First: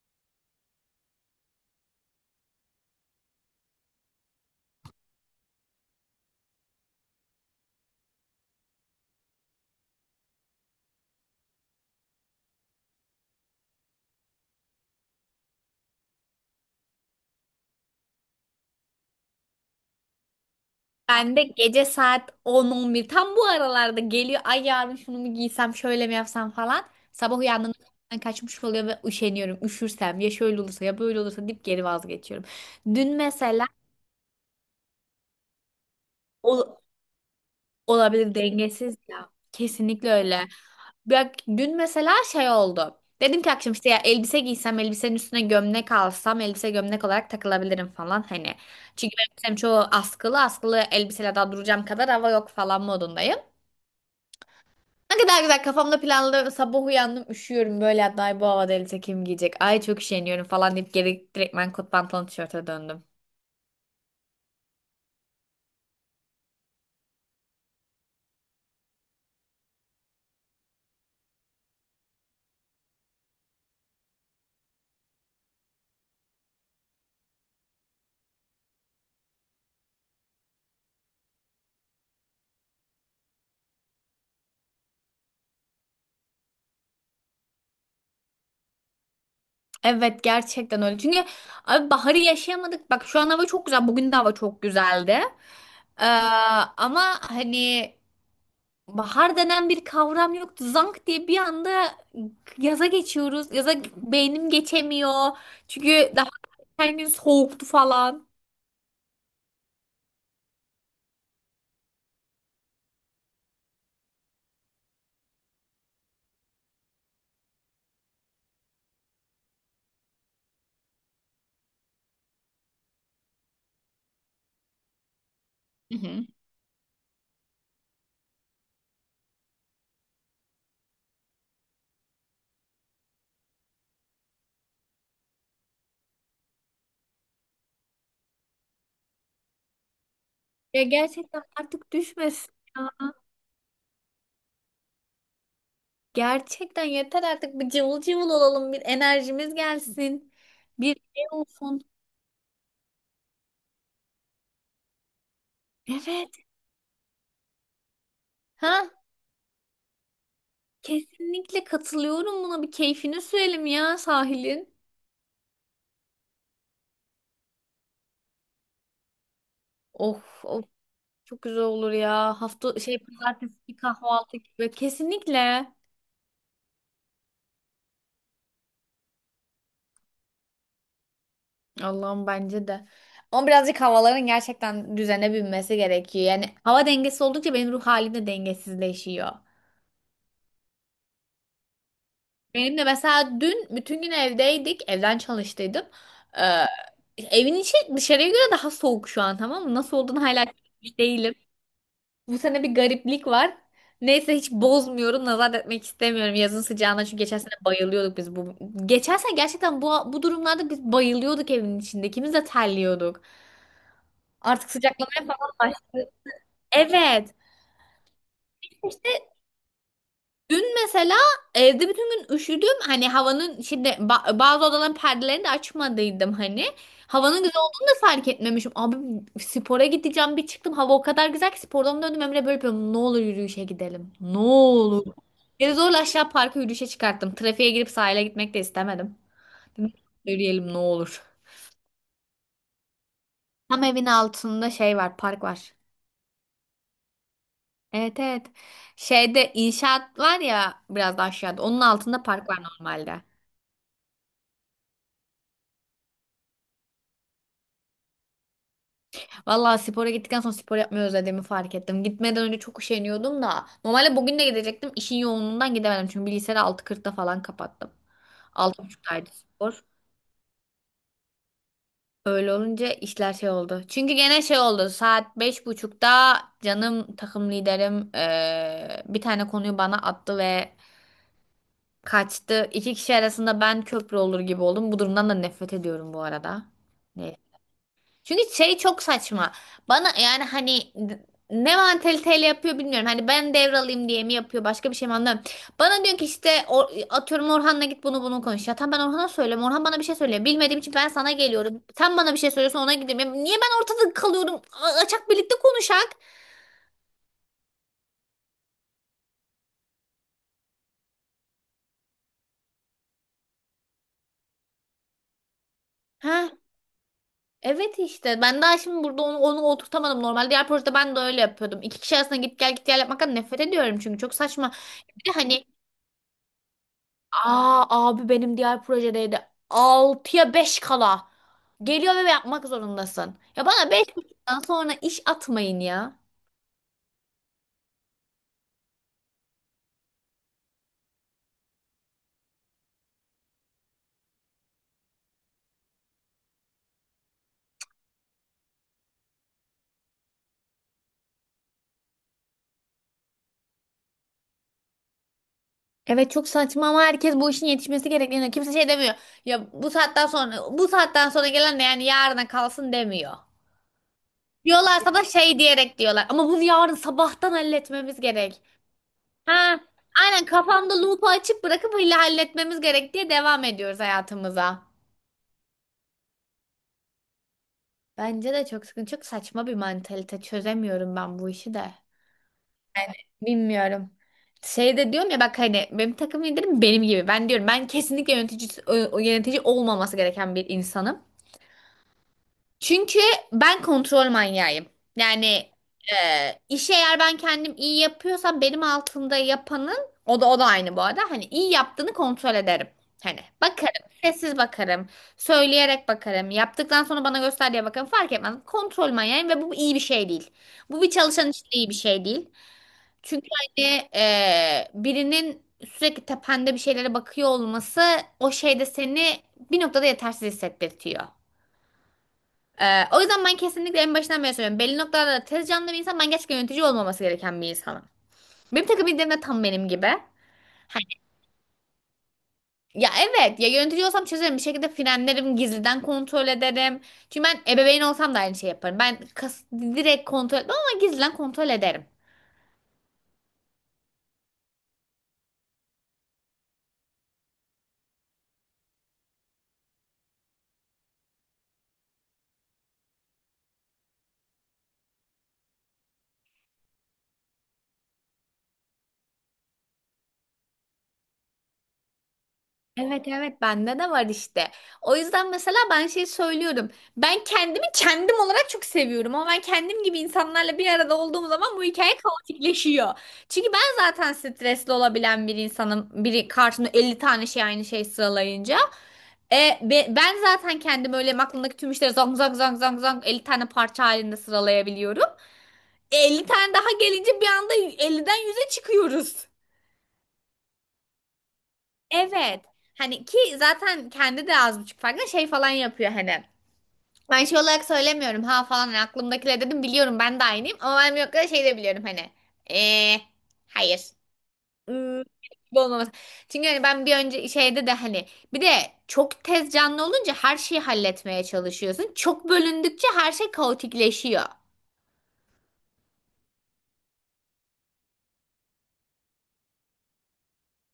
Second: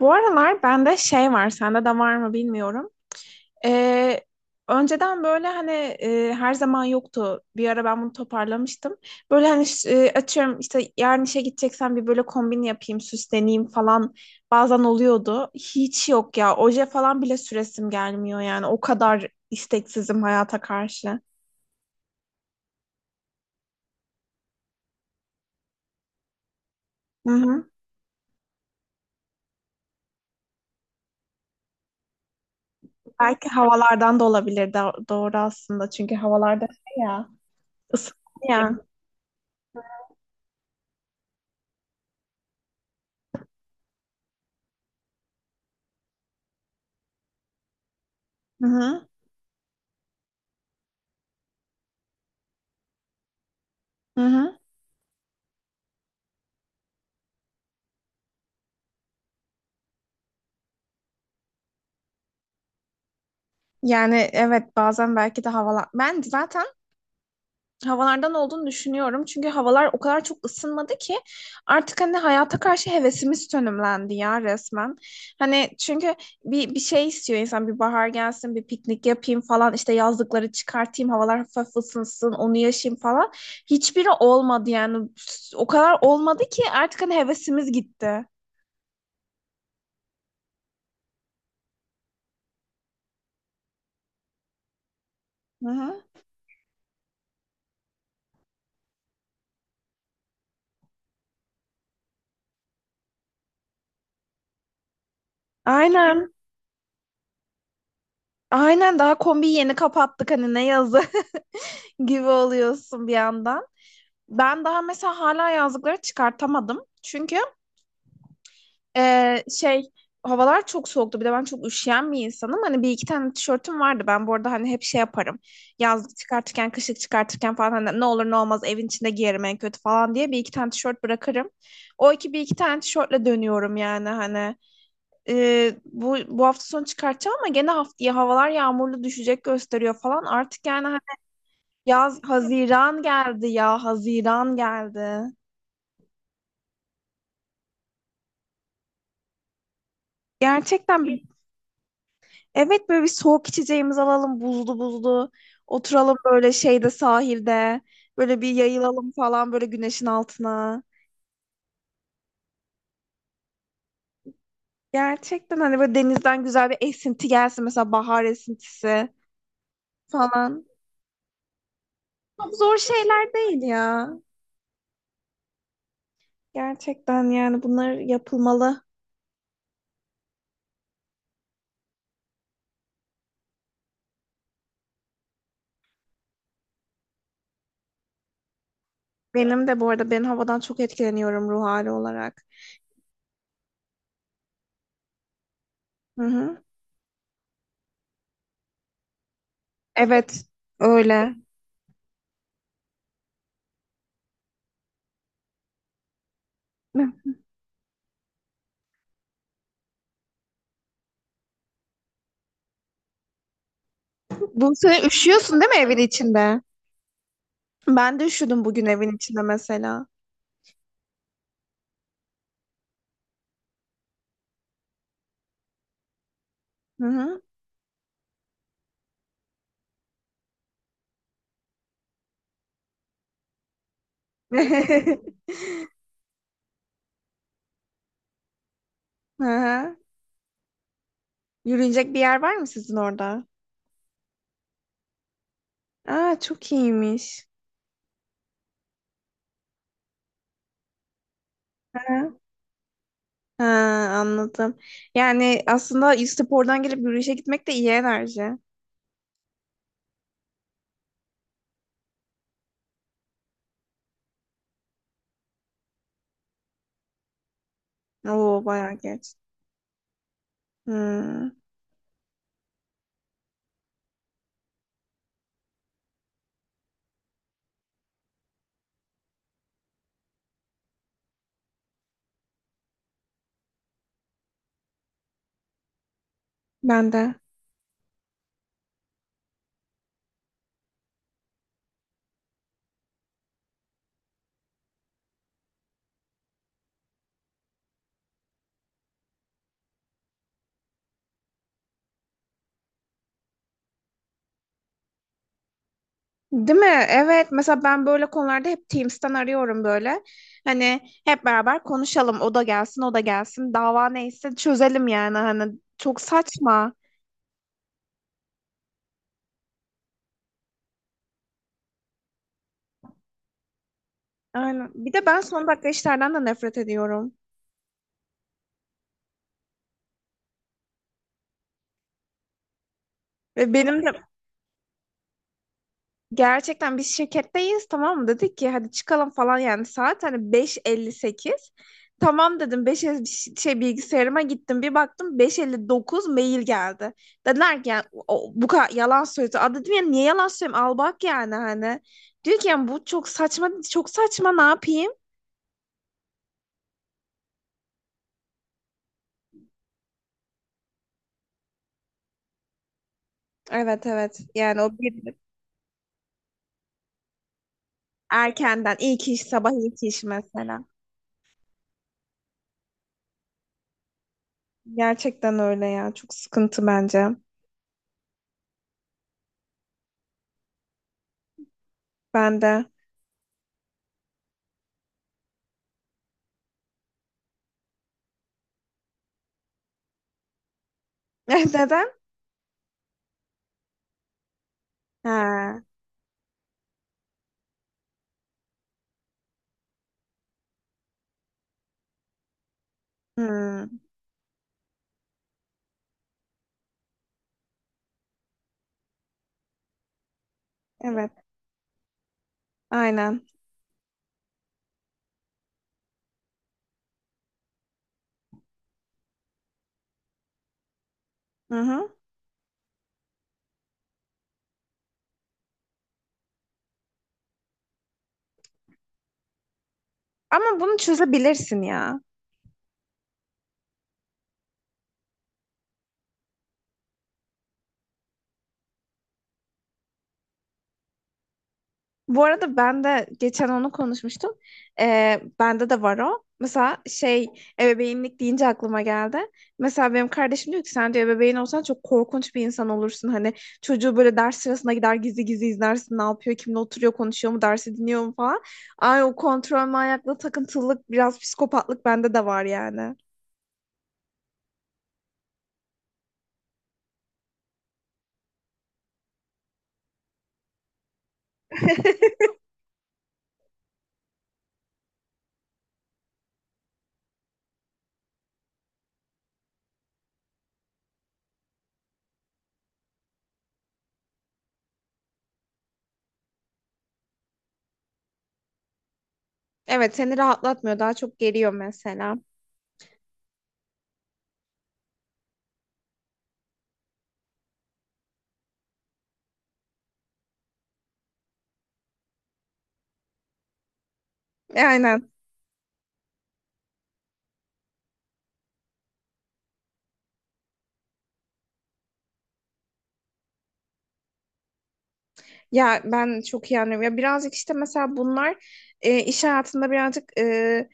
Bu aralar bende şey var, sende de var mı bilmiyorum. Ee, Önceden böyle hani her zaman yoktu. Bir ara ben bunu toparlamıştım. Böyle hani açıyorum işte yarın işe gideceksem bir böyle kombin yapayım, süsleneyim falan bazen oluyordu. Hiç yok ya. Oje falan bile süresim gelmiyor yani. O kadar isteksizim hayata karşı. Ben de gece saat 10-11 tam bu aralarda geliyor. Ay, yarın şunu mu giysem şöyle mi yapsam falan. Hı Sabah hı. uyandığımda zaten kaçmış oluyor ve üşeniyorum. Üşürsem ya şöyle olursa ya böyle olursa deyip geri vazgeçiyorum. Dün Belki mesela havalardan da olabilir. Doğru aslında çünkü havalarda ol- şey ya olabilir, ısınıyor. Ya. dengesiz ya. Kesinlikle öyle. Bak, dün mesela şey oldu. Dedim ki akşam işte ya elbise giysem, elbisenin üstüne gömlek alsam, elbise gömlek olarak takılabilirim falan hani. Hı hı. Çünkü benim elbisem çoğu askılı, askılı elbiseyle daha duracağım kadar hava yok falan modundayım. Hı hı. Ne kadar güzel kafamda planlı, sabah uyandım üşüyorum böyle, hatta "Ay, bu havada elbise kim giyecek, ay çok üşeniyorum" falan deyip geri direktmen kot pantolon tişörte döndüm. Yani evet bazen belki de havalar... Ben zaten havalardan olduğunu düşünüyorum. Çünkü havalar o kadar çok ısınmadı ki artık hani hayata karşı hevesimiz sönümlendi ya resmen. Hani çünkü bir şey istiyor insan, bir bahar gelsin, bir piknik yapayım falan, işte yazlıkları çıkartayım, havalar hafif ısınsın, onu yaşayayım falan. Hiçbiri olmadı yani, o kadar olmadı ki artık hani hevesimiz gitti. Evet, gerçekten öyle. Çünkü abi baharı yaşayamadık, bak şu an hava çok güzel, bugün de hava çok güzeldi. Hı hı. Ee, Ama hani bahar denen bir kavram yoktu, zank diye bir anda yaza geçiyoruz, yaza beynim geçemiyor çünkü daha Aynen. her gün soğuktu falan. Aynen, daha kombiyi yeni kapattık hani, ne yazı gibi oluyorsun bir yandan. Ben daha mesela hala yazlıkları çıkartamadım. Çünkü e, şey havalar çok soğuktu. Bir de ben çok üşüyen bir insanım. Hani bir iki tane tişörtüm vardı. Ben bu arada hani hep şey yaparım. Hı Yazlık hı. çıkartırken, kışlık çıkartırken falan, hani ne olur ne olmaz evin içinde giyerim en kötü falan diye bir iki tane tişört bırakırım. O iki Bir iki tane tişörtle dönüyorum yani hani. E, bu hafta sonu çıkartacağım, ama gene haftaya havalar yağmurlu düşecek gösteriyor falan. Artık Ya, yani hani gerçekten artık yaz, düşmesin. Haziran geldi ya, Haziran geldi. Gerçekten yeter artık, bir cıvıl cıvıl olalım, bir enerjimiz gelsin. Bir Gerçekten şey olsun. evet böyle bir soğuk içeceğimizi alalım, buzlu buzlu. Oturalım Evet. böyle şeyde, sahilde. Böyle bir Ha, yayılalım falan böyle güneşin altına. kesinlikle katılıyorum buna, bir keyfini sürelim ya sahilin. Gerçekten hani böyle denizden güzel bir esinti gelsin. Mesela bahar esintisi Of of, falan. çok güzel olur ya. Çok zor Hafta şey, şeyler pazartesi değil bir ya. kahvaltı gibi. Kesinlikle. Gerçekten yani bunlar yapılmalı. Allah'ım, bence de. Ama birazcık havaların gerçekten düzene binmesi gerekiyor. Yani hava dengesi oldukça, benim ruh halim de dengesizleşiyor. Benim de bu arada, ben havadan çok etkileniyorum ruh hali olarak. Benim de mesela dün bütün gün evdeydik. Evden çalıştıydım. Hı hı. Ee, Evin içi dışarıya göre daha soğuk şu an, tamam mı? Nasıl olduğunu Evet, hala çözmüş öyle. değilim. Bu sene bir gariplik var. Neyse, hiç bozmuyorum. Nazar etmek istemiyorum yazın sıcağına. Çünkü geçen sene bayılıyorduk biz bu. Geçen sene gerçekten bu durumlarda biz bayılıyorduk evin içinde. İkimiz de terliyorduk. Artık Bu sene sıcaklamaya falan üşüyorsun değil baş. mi evin içinde? Evet. Ben de üşüdüm bugün evin içinde mesela. Dün mesela evde bütün gün üşüdüm. Hani havanın şimdi bazı odaların perdelerini de açmadıydım hani. Hı Havanın hı. güzel olduğunu da fark etmemişim. Abi, spora gideceğim bir çıktım. Hava o kadar güzel ki, spordan döndüm, Emre böyle yapıyorum. Ne olur yürüyüşe gidelim. Ne Hı olur. Geri zorla aşağı parka yürüyüşe çıkarttım. Trafiğe girip sahile gitmek de istemedim. Dedim, hı. yürüyelim ne olur. Yürünecek bir yer var mı sizin orada? Tam evin altında şey var, park var. Aa, çok iyiymiş. Evet, evet. Şeyde inşaat var ya, biraz da aşağıda. Onun Hı. altında park var normalde. Ha, anladım. Yani aslında spordan gelip yürüyüşe gitmek de iyi enerji. Vallahi, spora gittikten sonra spor yapmayı özlediğimi fark ettim. Gitmeden önce çok üşeniyordum da. Normalde bugün de gidecektim. İşin yoğunluğundan gidemedim. Çünkü bilgisayarı 6.40'ta falan kapattım. Oo, bayağı 6.30'daydı geç. spor. Hmm, Öyle olunca işler şey oldu. Çünkü gene şey oldu. Saat beş buçukta canım takım liderim bir tane konuyu bana attı ve kaçtı. İki kişi arasında ben köprü olur gibi oldum. Bu durumdan da nefret ediyorum bu arada. ben de. Çünkü şey, çok saçma. Bana yani hani ne mantaliteyle yapıyor bilmiyorum. Hani ben devralayım diye mi yapıyor, başka bir şey mi, anlamıyorum. Bana diyor ki işte atıyorum Orhan'la git bunu bunu konuş. Ya tamam, ben Orhan'a söylüyorum. Orhan bana bir şey söylüyor. Bilmediğim için ben sana geliyorum. Sen bana bir şey söylüyorsun, ona gidiyorum. Ya niye ben ortada kalıyorum? A- Açak birlikte konuşak. Değil mi? Evet. Mesela ben böyle konularda hep Teams'ten arıyorum böyle. Hani hep beraber konuşalım. O da gelsin, o da gelsin. Dava neyse çözelim yani. Hani çok Ha saçma. evet, işte ben daha şimdi burada onu oturtamadım. Normal diğer projede ben de öyle yapıyordum. İki kişi arasında git gel git gel yapmaktan nefret ediyorum, çünkü çok saçma. Aynen. Bir de Bir de ben hani, son dakika işlerden de nefret ediyorum. aa abi benim diğer projedeydi. 6'ya 5 kala geliyor ve yapmak zorundasın. Ya Ve bana benim de 5 buçuktan sonra iş atmayın ya. gerçekten biz şirketteyiz, tamam mı? Dedik ki hadi çıkalım falan, yani saat hani beş elli sekiz. Tamam dedim, 5 şey, bilgisayarıma gittim, bir baktım beş elli dokuz mail geldi. Dediler ki yani, o- bu kadar yalan söyledi. Aa, dedim ya, niye yalan söylüyorum, al bak yani hani. Diyor ki yani bu çok saçma, çok saçma, ne yapayım? Evet, çok saçma. Ama herkes bu işin yetişmesi gerektiğini, kimse şey demiyor. Ya bu saatten sonra, bu saatten sonra gelen de yani yarına kalsın demiyor. Evet evet, yani o Diyorlarsa da bir şey diyerek diyorlar. Ama bunu yarın sabahtan halletmemiz gerek. erkenden, ilk iş sabah Ha, ilk iş aynen, mesela. kafamda loop'u açıp bırakıp öyle halletmemiz gerek diye devam ediyoruz hayatımıza. Gerçekten öyle ya, çok sıkıntı bence. Bence de çok sıkıntı. Çok saçma bir mantalite. Çözemiyorum ben bu işi de. Ben de. Yani bilmiyorum. Şey de diyorum ya, bak hani benim takım liderim benim gibi. Ben diyorum, ben kesinlikle yönetici, yönetici olmaması gereken bir insanım. Neden? Çünkü ben kontrol manyağıyım. Yani Ha. İşi eğer ben kendim iyi yapıyorsam benim altında yapanın, o da aynı bu arada. Hani iyi yaptığını kontrol ederim. Hani Hmm. bakarım, sessiz bakarım, söyleyerek bakarım, yaptıktan sonra bana göster diye bakarım, fark etmez. Kontrol manyağıyım ve bu iyi bir şey değil. Bu bir Evet, çalışan için iyi bir şey değil. aynen. Çünkü hani birinin sürekli tepende bir şeylere bakıyor olması, o şeyde seni bir noktada yetersiz hissettirtiyor. Hı hı. O yüzden ben kesinlikle en başından beri söylüyorum. Belli noktalarda tez canlı bir insan, ben gerçekten yönetici olmaması gereken bir insanım. Benim takım liderim de tam benim gibi. Ama bunu Hani, çözebilirsin ya. ya evet, ya yönetici olsam çözerim bir şekilde, frenlerim, gizliden kontrol ederim. Çünkü ben ebeveyn olsam da aynı şey yaparım. Ben kas, direkt kontrol etmem ama gizliden kontrol ederim. Bu arada ben de geçen onu konuşmuştum. Bende de var o. Mesela şey, ebeveynlik deyince aklıma geldi. Mesela benim kardeşim diyor ki, sen diyor ebeveyn olsan çok korkunç bir insan olursun. Hani çocuğu böyle ders sırasına gider gizli gizli izlersin, ne yapıyor, kimle oturuyor, konuşuyor mu, dersi dinliyor mu falan. Ay, o kontrol manyaklığı, takıntılılık, biraz psikopatlık bende de var yani. Evet, evet, bende de var işte. O yüzden mesela ben şey söylüyorum. Ben kendimi kendim olarak çok seviyorum, ama ben kendim gibi insanlarla bir arada olduğum zaman bu hikaye kaotikleşiyor. Çünkü ben zaten stresli olabilen bir insanım. Biri karşımda 50 tane şey, aynı şey sıralayınca. Ben zaten kendim öyle aklımdaki tüm işleri zang zang zang zang zang 50 tane parça halinde sıralayabiliyorum. 50 tane daha gelince bir anda 50'den 100'e çıkıyoruz. Evet, seni rahatlatmıyor, daha çok geriyor mesela. Evet. Hani ki zaten kendi de az buçuk farkında, şey falan yapıyor hani. Ben şey olarak söylemiyorum ha falan, hani aklımdakiler dedim, biliyorum ben de aynıyım, ama ben yok kadar şey de biliyorum hani. Eee hayır. E, Hmm, aynen. gibi olmaması. Çünkü hani ben bir önce şeyde de hani, bir de çok tez canlı olunca her şeyi halletmeye çalışıyorsun. Çok bölündükçe her şey kaotikleşiyor. Ya ben çok iyi anlıyorum. Ya birazcık işte mesela bunlar iş hayatında birazcık,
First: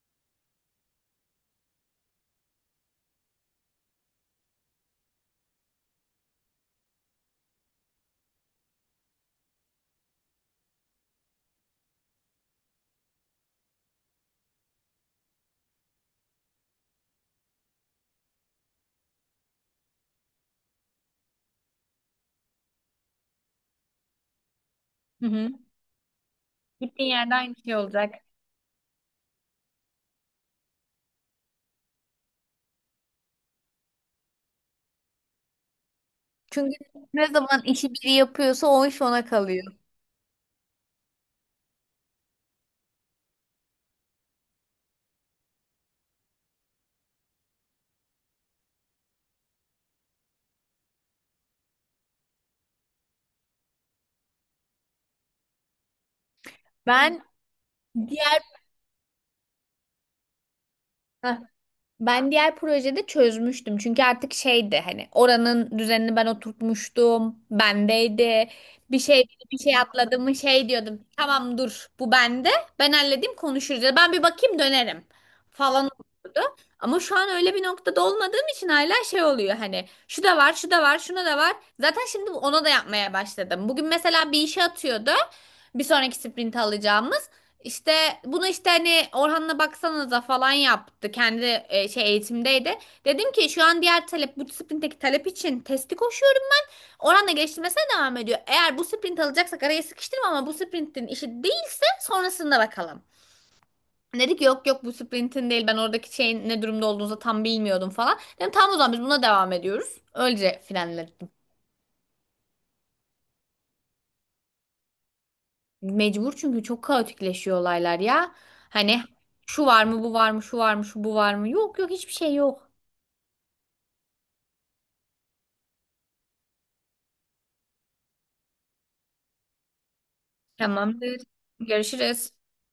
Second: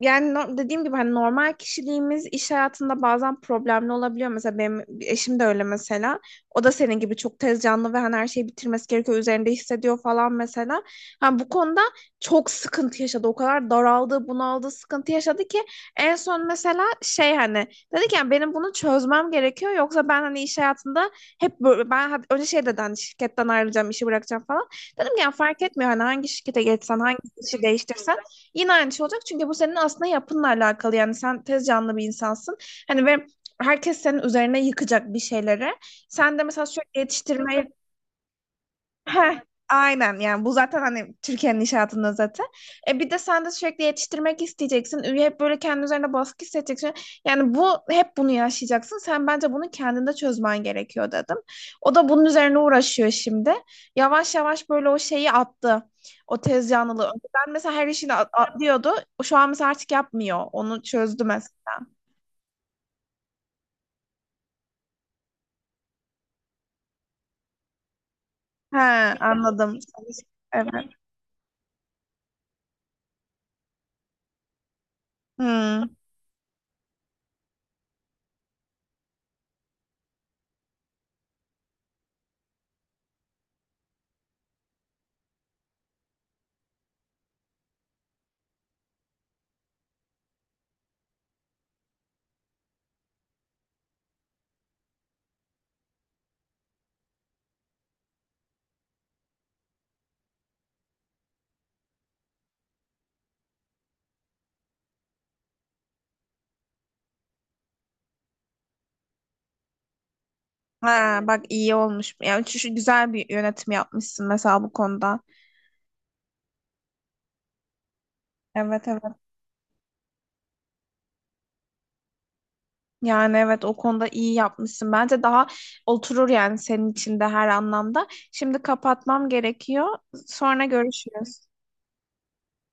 yani dediğim gibi hani normal kişiliğimiz iş hayatında bazen problemli olabiliyor. Mesela benim eşim de öyle mesela. O da senin gibi çok tez canlı ve hani her şeyi bitirmesi gerekiyor. Üzerinde hissediyor falan mesela. Hani bu konuda çok sıkıntı yaşadı. O kadar daraldı, bunaldı, sıkıntı yaşadı ki en son mesela şey hani dedi ki, yani benim bunu çözmem gerekiyor. Yoksa ben hani iş hayatında hep böyle, ben önce şey dedi hani, şirketten ayrılacağım, işi bırakacağım falan. Dedim ki Hı yani hı. fark etmiyor, hani hangi şirkete geçsen, Gittiğin hangi yerde aynı işi şey olacak. değiştirsen yine aynı şey olacak, çünkü bu senin aslında yapınla alakalı. Yani sen tez canlı bir insansın. Hani ve herkes senin üzerine yıkacak bir şeyleri. Sen de mesela Çünkü sürekli ne zaman yetiştirmeye. işi biri yapıyorsa o iş ona Heh, kalıyor. aynen, yani bu zaten hani Türkiye'nin inşaatında zaten. E bir de sen de sürekli yetiştirmek isteyeceksin. Hep böyle kendi üzerine baskı hissedeceksin. Yani bu, hep bunu yaşayacaksın. Sen bence bunu kendinde çözmen gerekiyor dedim. O da bunun üzerine uğraşıyor şimdi. Yavaş yavaş böyle o şeyi attı. O tez yanlılığı. Ben Önceden mesela her işini diğer atlıyordu. Şu an mesela artık yapmıyor. Onu çözdü Heh. mesela. Ben diğer projede çözmüştüm. Çünkü artık şeydi, hani oranın düzenini ben oturtmuştum. Bendeydi. He, Bir şey bir şey anladım. atladım mı, şey Evet. diyordum. Tamam, dur, bu bende. Ben halledeyim, konuşuruz. Ya da ben bir bakayım, dönerim Hmm. falan olurdu. Ama şu an öyle bir noktada olmadığım için hala şey oluyor, hani şu da var, şu da var, şuna da var. Zaten şimdi ona da yapmaya başladım. Bugün mesela bir işe atıyordu. Bir sonraki sprint alacağımız. İşte bunu işte hani Orhan'la baksanıza falan yaptı. Kendi şey, eğitimdeydi. Dedim ki şu an diğer talep, bu sprintteki talep için testi koşuyorum. Orhan'la geliştirmesine devam ediyor. Eğer bu sprint alacaksak araya sıkıştırma, ama bu sprintin işi değilse sonrasında bakalım. Dedi ki yok yok bu sprintin değil, ben oradaki şeyin ne durumda olduğunuzu tam bilmiyordum falan. Dedim tamam, o zaman biz buna devam ediyoruz. Öylece Ha, finalledim. bak iyi olmuş. Yani şu güzel bir yönetim yapmışsın mesela bu konuda. Mecbur, çünkü çok kaotikleşiyor olaylar ya. Evet Hani evet. şu var mı, bu var mı, şu var mı, şu bu var mı, yok yok, hiçbir şey yok. Yani evet, o konuda iyi yapmışsın. Bence daha oturur yani senin için de her anlamda. Şimdi kapatmam gerekiyor. Sonra Tamamdır. görüşürüz. Görüşürüz.